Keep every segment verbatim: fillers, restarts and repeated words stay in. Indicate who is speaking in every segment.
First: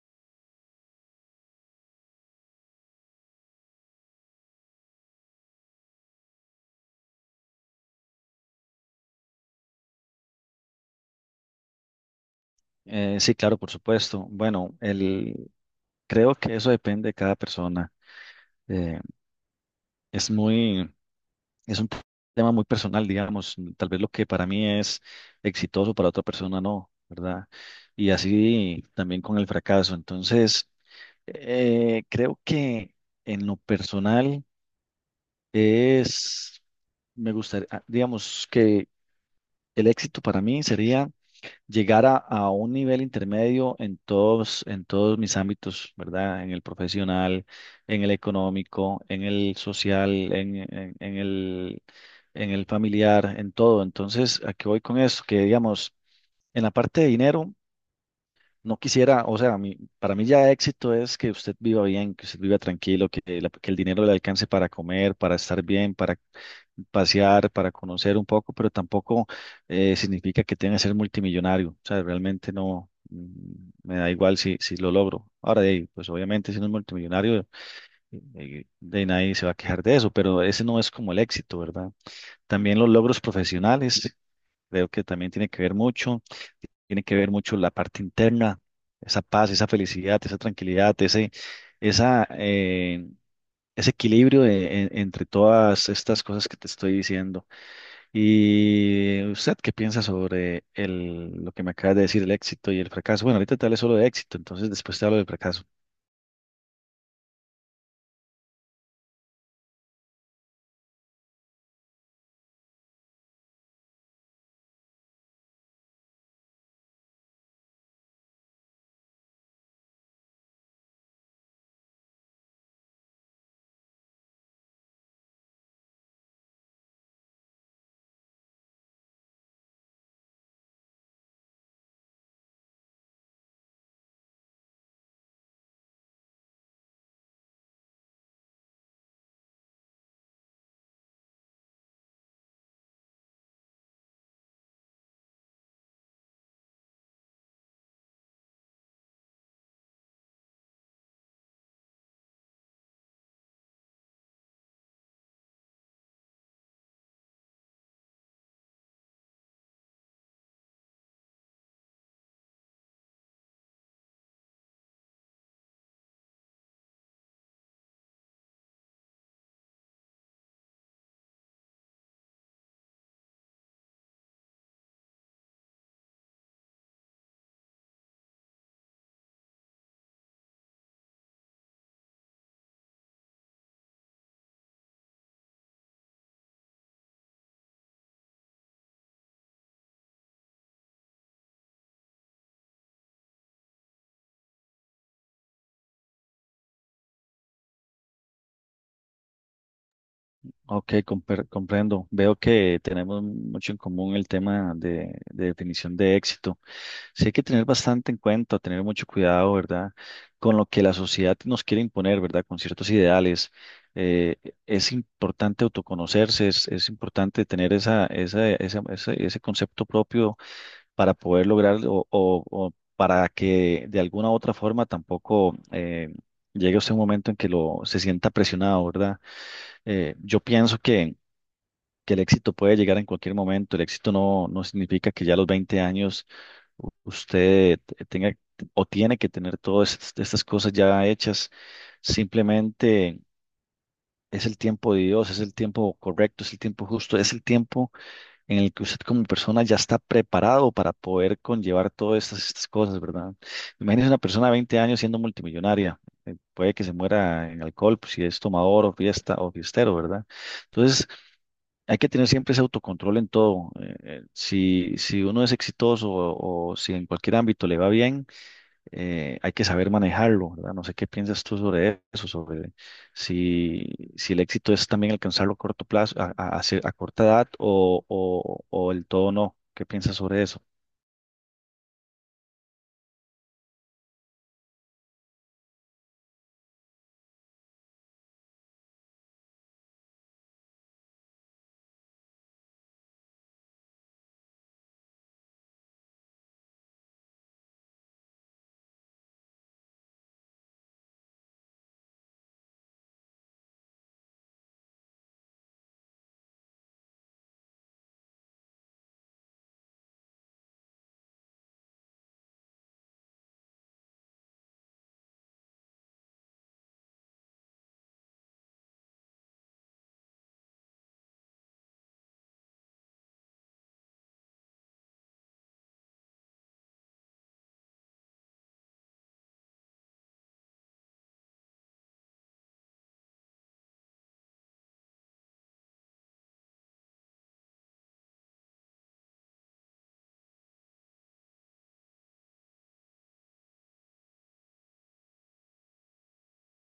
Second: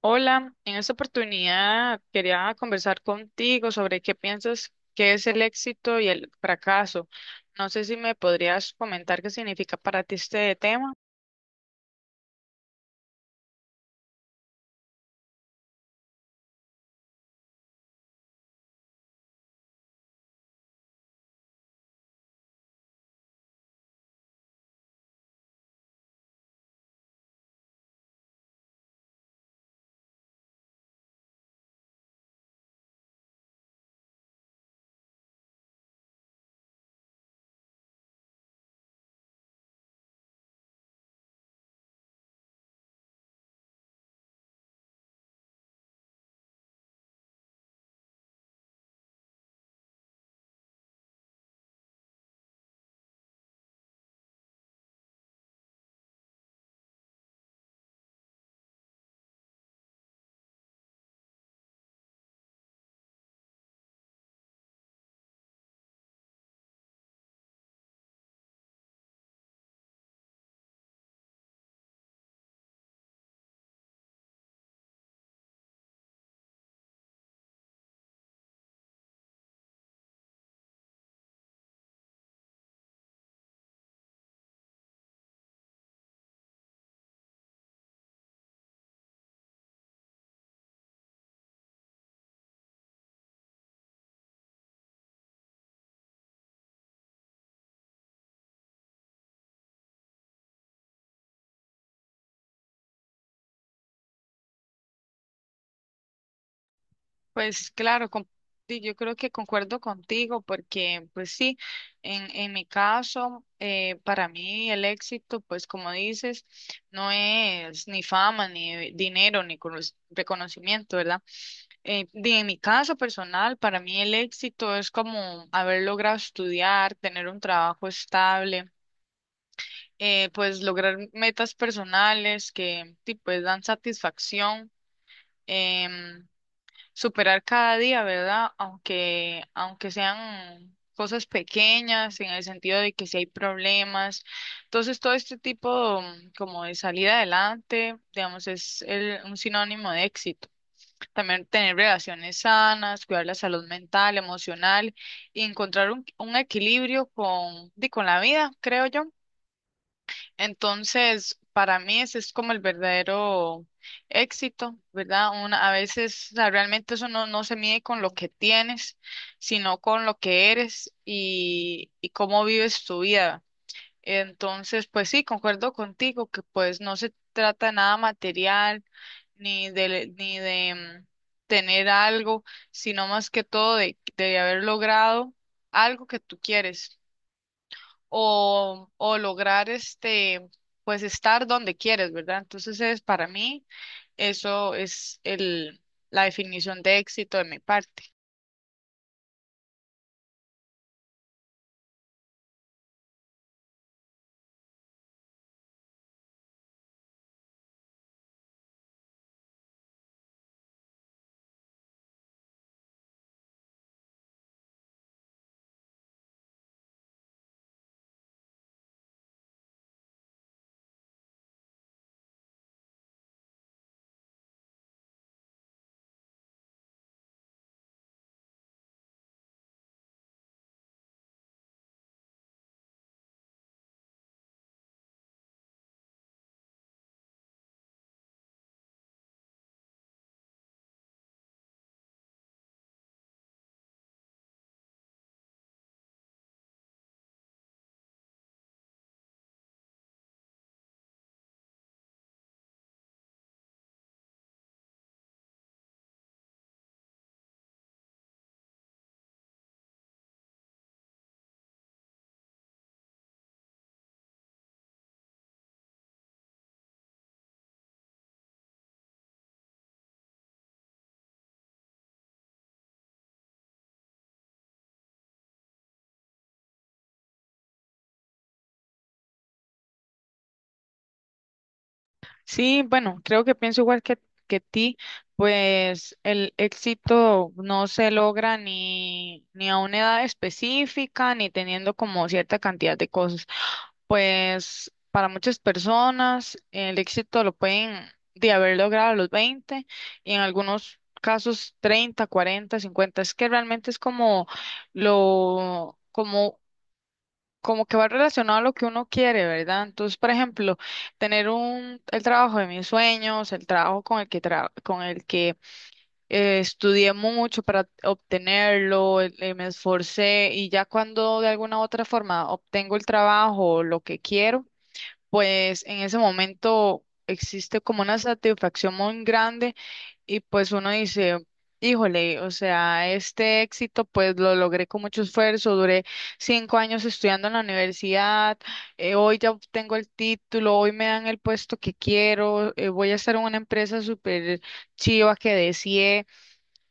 Speaker 1: Hola, en esta oportunidad quería conversar contigo sobre qué piensas que es el éxito y el fracaso. No sé si me podrías comentar qué significa para ti este tema.
Speaker 2: Eh, sí, claro, por supuesto. Bueno, el, creo que eso depende de cada persona. Eh, es muy, es un tema muy personal, digamos. Tal vez lo que para mí es exitoso, para otra persona no, ¿verdad? Y así también con el fracaso. Entonces, eh, creo que en lo personal es, me gustaría, ah, digamos que el éxito para mí sería llegar a, a un nivel intermedio en todos, en todos mis ámbitos, ¿verdad? En el profesional, en el económico, en el social, en, en- en el, en el familiar, en todo. Entonces, ¿a qué voy con eso? Que digamos, en la parte de dinero, no quisiera, o sea, mi- para mí ya éxito es que usted viva bien, que usted viva tranquilo, que, la- que el dinero le alcance para comer, para estar bien, para pasear, para conocer un poco, pero tampoco eh, significa que tenga que ser multimillonario. O sea, realmente no, mm, me da igual si, si lo logro. Ahora, de ahí, pues obviamente si no es multimillonario, eh, de ahí nadie se va a quejar de eso, pero ese no es como el éxito, ¿verdad? También los logros profesionales. Creo que también tiene que ver mucho, tiene que ver mucho la parte interna, esa paz, esa felicidad, esa tranquilidad, ese, esa, eh, ese equilibrio de- en- entre todas estas cosas que te estoy diciendo. ¿Y usted qué piensa sobre el, lo que me acabas de decir, el éxito y el fracaso? Bueno, ahorita te hablé solo de éxito, entonces después te hablo del fracaso.
Speaker 1: Pues claro, con- sí, yo creo que concuerdo contigo porque pues sí, en, en mi caso, eh, para mí el éxito, pues como dices, no es ni fama, ni dinero, ni cono- reconocimiento, ¿verdad? Eh, de- en mi caso personal, para mí el éxito es como haber logrado estudiar, tener un trabajo estable, eh, pues lograr metas personales que sí, pues dan satisfacción. em, Superar cada día, ¿verdad? Aunque, aunque sean cosas pequeñas, en el sentido de que si hay problemas. Entonces, todo este tipo mm, como de salir adelante, digamos, es el- un sinónimo de éxito. También tener relaciones sanas, cuidar la salud mental, emocional y encontrar un, un equilibrio con, di, con la vida, creo yo. Entonces, para mí ese es como el verdadero éxito, ¿verdad? Una, a veces, o sea, realmente eso no, no se mide con lo que tienes, sino con lo que eres y, y cómo vives tu vida. Entonces, pues sí, concuerdo contigo que pues no se trata de nada material ni de, ni de mm, tener algo, sino más que todo de, de haber logrado algo que tú quieres o, o lograr este, pues estar donde quieres, ¿verdad? Entonces es para mí, eso es el, la definición de éxito de mi parte.
Speaker 2: Ok, compre- comprendo. Veo que tenemos mucho en común el tema de, de definición de éxito. Sí hay que tener bastante en cuenta, tener mucho cuidado, ¿verdad? Con lo que la sociedad nos quiere imponer, ¿verdad? Con ciertos ideales. Eh, es importante autoconocerse, es, es importante tener esa, esa, esa- ese, ese concepto propio para poder lograr o, o- o para que de alguna u otra forma tampoco eh, llegue usted un momento en que lo, se sienta presionado, ¿verdad? Eh, yo pienso que que el éxito puede llegar en cualquier momento. El éxito no, no significa que ya a los veinte años u- usted te- tenga o tiene que tener todas est- estas cosas ya hechas. Simplemente es el tiempo de Dios, es el tiempo correcto, es el tiempo justo, es el tiempo en el que usted como persona ya está preparado para poder conllevar todas estas, estas cosas, ¿verdad? Imagínese una persona de veinte años siendo multimillonaria. eh, Puede que se muera en alcohol, pues, si es tomador o fiesta o fiestero, ¿verdad? Entonces, hay que tener siempre ese autocontrol en todo. Eh, eh, si, si uno es exitoso o, o si en cualquier ámbito le va bien, eh, hay que saber manejarlo, ¿verdad? No sé qué piensas tú sobre eso, sobre si, si el éxito es también alcanzarlo a corto plazo, a, a- a cier- a corta edad o, o, o el todo no. ¿Qué piensas sobre eso?
Speaker 1: Sí, bueno, creo que pienso igual que, que ti, pues el éxito no se logra ni, ni a una edad específica, ni teniendo como cierta cantidad de cosas. Pues para muchas personas el éxito lo pueden de haber logrado a los veinte y en algunos casos treinta, cuarenta, cincuenta. Es que realmente es como lo, como como que va relacionado a lo que uno quiere, ¿verdad? Entonces, por ejemplo, tener un, el trabajo de mis sueños, el trabajo con el que, tra- con el que eh, estudié mucho para obtenerlo, el- eh, me esforcé y ya cuando de alguna u otra forma obtengo el trabajo, o lo que quiero, pues en ese momento existe como una satisfacción muy grande y pues uno dice, híjole, o sea, este éxito pues lo logré con mucho esfuerzo, duré cinco años estudiando en la universidad. Eh, hoy ya obtengo el título, hoy me dan el puesto que quiero. Eh, voy a estar en una empresa súper chiva que deseé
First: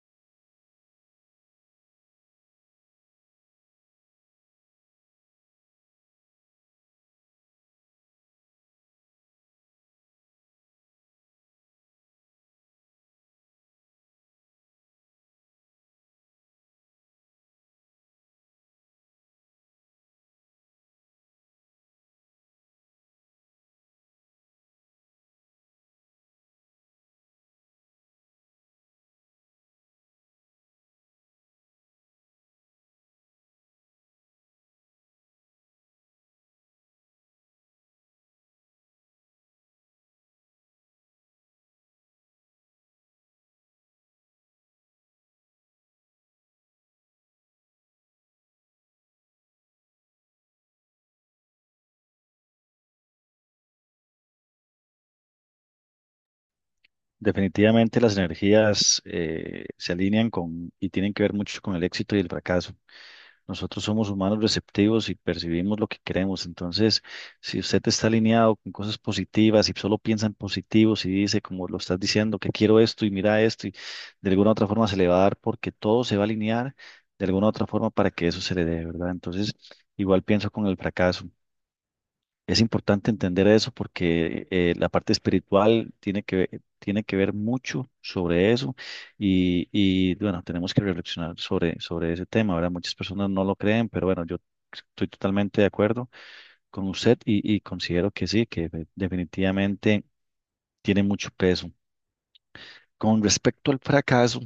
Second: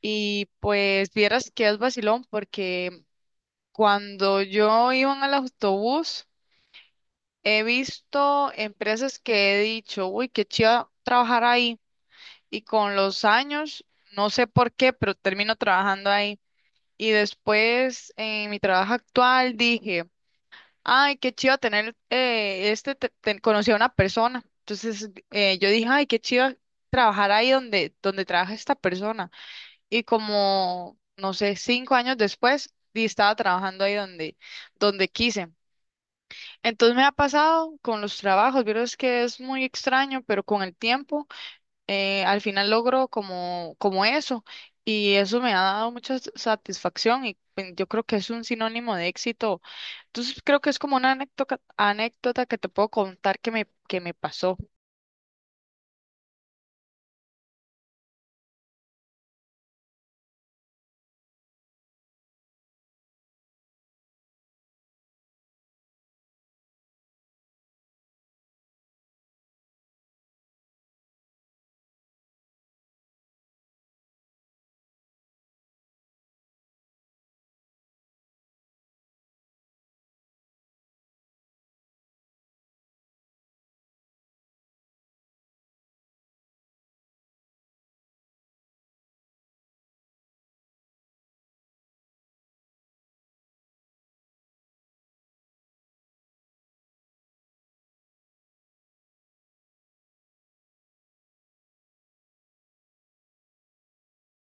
Speaker 1: y pues vieras que es vacilón porque cuando yo iba en el autobús, he visto empresas que he dicho, uy, qué chido trabajar ahí. Y con los años, no sé por qué, pero termino trabajando ahí. Y después, en mi trabajo actual, dije, ay, qué chido tener, eh, este, te- te- conocí a una persona. Entonces, eh, yo dije, ay, qué chido trabajar ahí donde, donde trabaja esta persona. Y como, no sé, cinco años después, di- estaba trabajando ahí donde, donde quise. Entonces me ha pasado con los trabajos, vieras que es muy extraño, pero con el tiempo eh, al final logro como, como eso y eso me ha dado mucha s- satisfacción y pen- yo creo que es un sinónimo de éxito. Entonces creo que es como una anécdota, anécdota que te puedo contar que me, que me pasó.
Speaker 2: Definitivamente las energías eh, se alinean con y tienen que ver mucho con el éxito y el fracaso. Nosotros somos humanos receptivos y percibimos lo que queremos. Entonces, si usted está alineado con cosas positivas y solo piensa en positivo, si dice, como lo estás diciendo, que quiero esto y mira esto, y de alguna u otra forma se le va a dar porque todo se va a alinear de alguna u otra forma para que eso se le dé, ¿verdad? Entonces, igual pienso con el fracaso. Es importante entender eso porque eh, la parte espiritual tiene que, ve- tiene que ver mucho sobre eso y, y, bueno, tenemos que reflexionar sobre, sobre ese tema, ¿verdad? Muchas personas no lo creen, pero bueno, yo estoy totalmente de acuerdo con usted y, y considero que sí, que de- definitivamente tiene mucho peso. Con respecto al fracaso,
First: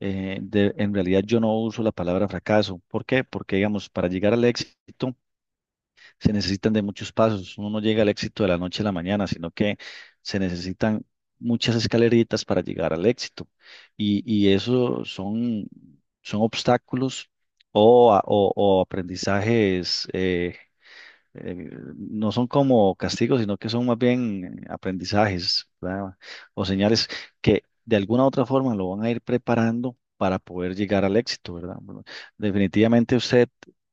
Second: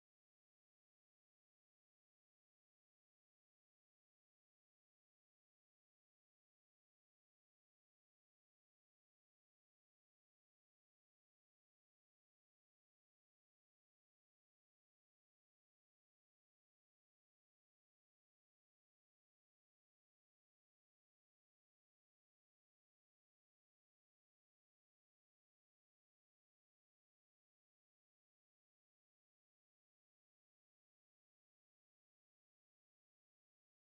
Speaker 2: eh, de- en realidad yo no uso la palabra fracaso. ¿Por qué? Porque digamos, para llegar al éxito se necesitan de muchos pasos. Uno no llega al éxito de la noche a la mañana, sino que se necesitan muchas escaleritas para llegar al éxito. Y, y eso son, son obstáculos o, a- o, o aprendizajes. eh, eh, no son como castigos, sino que son más bien eh, aprendizajes, ¿verdad? O señales que de alguna u otra forma lo van a ir preparando para poder llegar al éxito, ¿verdad? Bueno, definitivamente usted,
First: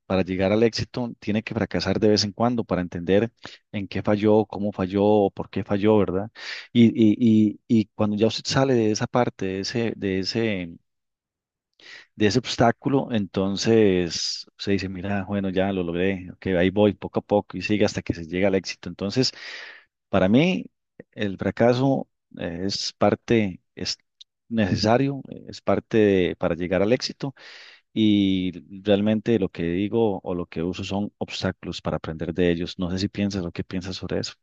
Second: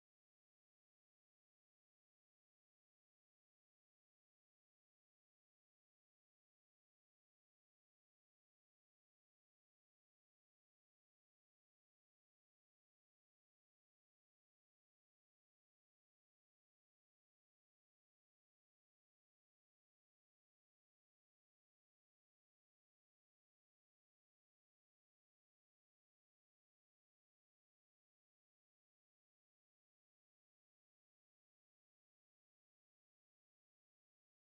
Speaker 2: para llegar al éxito, tiene que fracasar de vez en cuando para entender en qué falló, cómo falló, o por qué falló, ¿verdad? Y, y, y, y cuando ya usted sale de esa parte, de ese, de ese de ese obstáculo, entonces se dice, mira, bueno, ya lo logré, ok, ahí voy poco a poco y sigue hasta que se llega al éxito. Entonces, para mí, el fracaso eh, es parte, es necesario, eh, es parte de- para llegar al éxito y realmente lo que digo o lo que uso son obstáculos para aprender de ellos. No sé si piensas o qué piensas sobre eso.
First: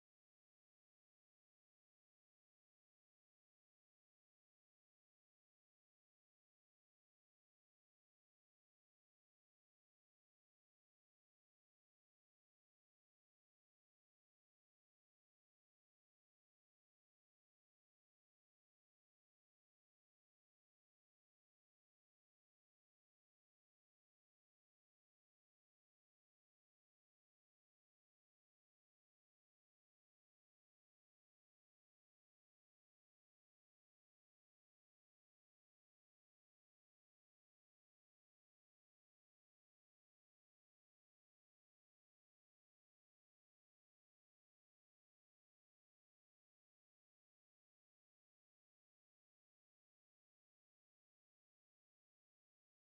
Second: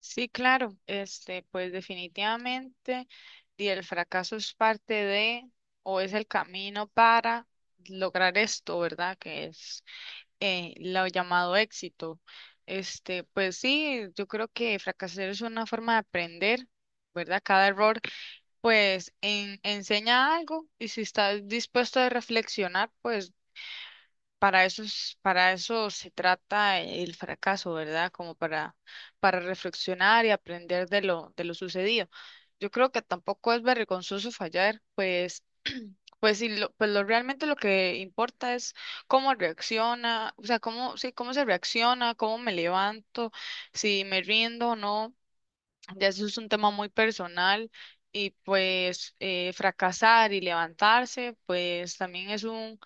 Speaker 1: Sí, claro, este, pues definitivamente y el fracaso es parte de o es el camino para lograr esto, ¿verdad? Que es eh, lo llamado éxito. Este, pues sí, yo creo que fracasar es una forma de aprender, ¿verdad? Cada error, pues, en- enseña algo y si estás dispuesto a reflexionar, pues, para eso es- para eso se trata el fracaso, ¿verdad? Como para, para reflexionar y aprender de lo, de lo sucedido. Yo creo que tampoco es vergonzoso fallar, pues pues sí, lo, pues lo realmente lo que importa es cómo reacciona, o sea, cómo, sí, cómo se reacciona, cómo me levanto, si me rindo o no. Ya eso es un tema muy personal y pues eh, fracasar y levantarse, pues también es un,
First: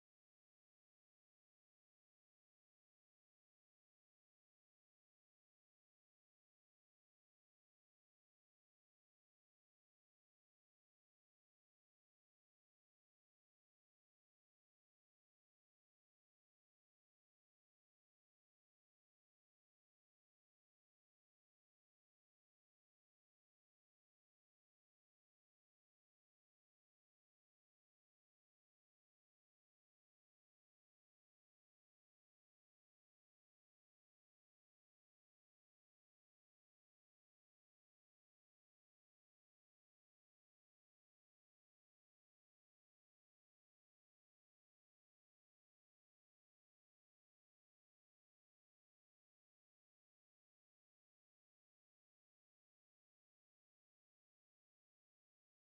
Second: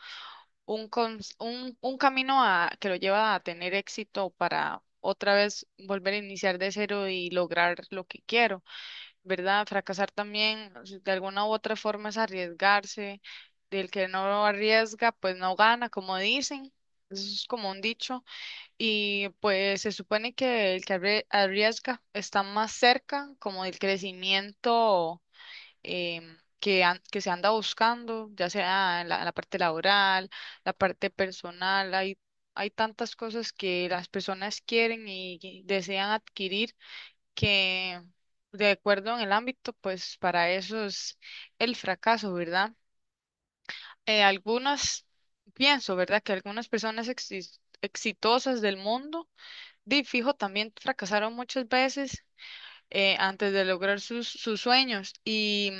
Speaker 1: un, cons- un, un camino a, que lo lleva a tener éxito para otra vez volver a iniciar de cero y lograr lo que quiero. ¿Verdad? Fracasar también, o sea, de alguna u otra forma es arriesgarse. Del que no arriesga, pues no gana, como dicen. Eso es como un dicho. Y pues se supone que el que arrie- arriesga está más cerca como del crecimiento em, que, an- que se anda buscando, ya sea en la, en la parte laboral, la parte personal. Hay, hay tantas cosas que las personas quieren y y desean adquirir que de acuerdo en el ámbito, pues para eso es el fracaso, ¿verdad? Eh, algunas, Pienso, ¿verdad?, que algunas personas exis- exitosas del mundo, de fijo, también fracasaron muchas veces eh, antes de lograr sus, sus sueños. Y,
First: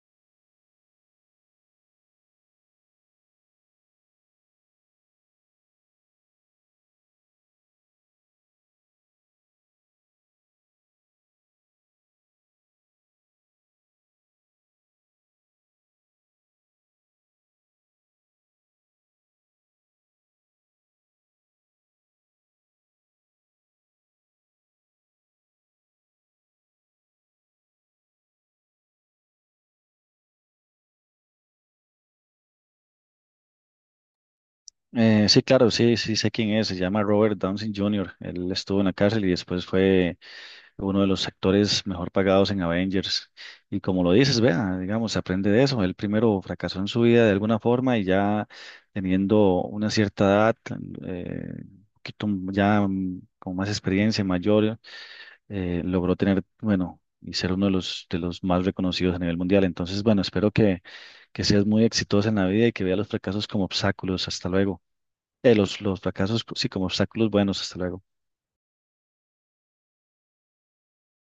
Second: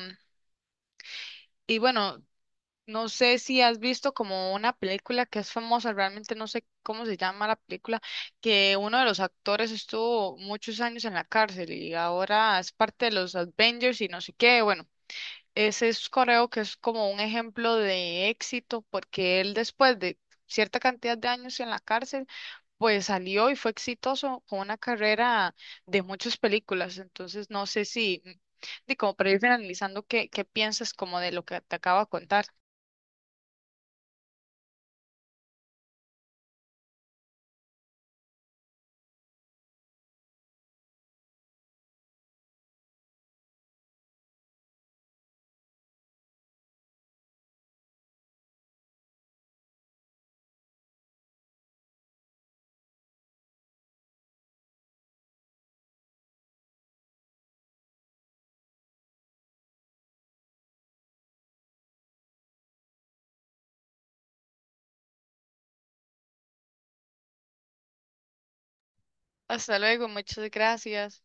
Speaker 1: y bueno, no sé si has visto como una película que es famosa, realmente no sé cómo se llama la película, que uno de los actores estuvo muchos años en la cárcel y ahora es parte de los Avengers y no sé qué. Bueno, ese es coreo que es como un ejemplo de éxito porque él después de cierta cantidad de años en la cárcel, pues salió y fue exitoso con una carrera de muchas películas. Entonces, no sé si, de como para ir finalizando, ¿qué, qué piensas como de lo que te acabo de contar?
Speaker 2: Eh, sí, claro, sí, sí sé quién es. Se llama Robert Downey junior Él estuvo en la cárcel y después fue uno de los actores mejor pagados en Avengers. Y como lo dices, vea, digamos, aprende de eso. Él primero fracasó en su vida de alguna forma y ya teniendo una cierta edad, eh, un poquito ya mm, con más experiencia, mayor, eh, logró tener, bueno, y ser uno de los, de los más reconocidos a nivel mundial. Entonces, bueno, espero que, que seas muy exitosa en la vida y que veas los fracasos como obstáculos. Hasta luego. Eh, los, los fracasos, sí, como obstáculos buenos. Hasta luego.
Speaker 1: Hasta luego, muchas gracias.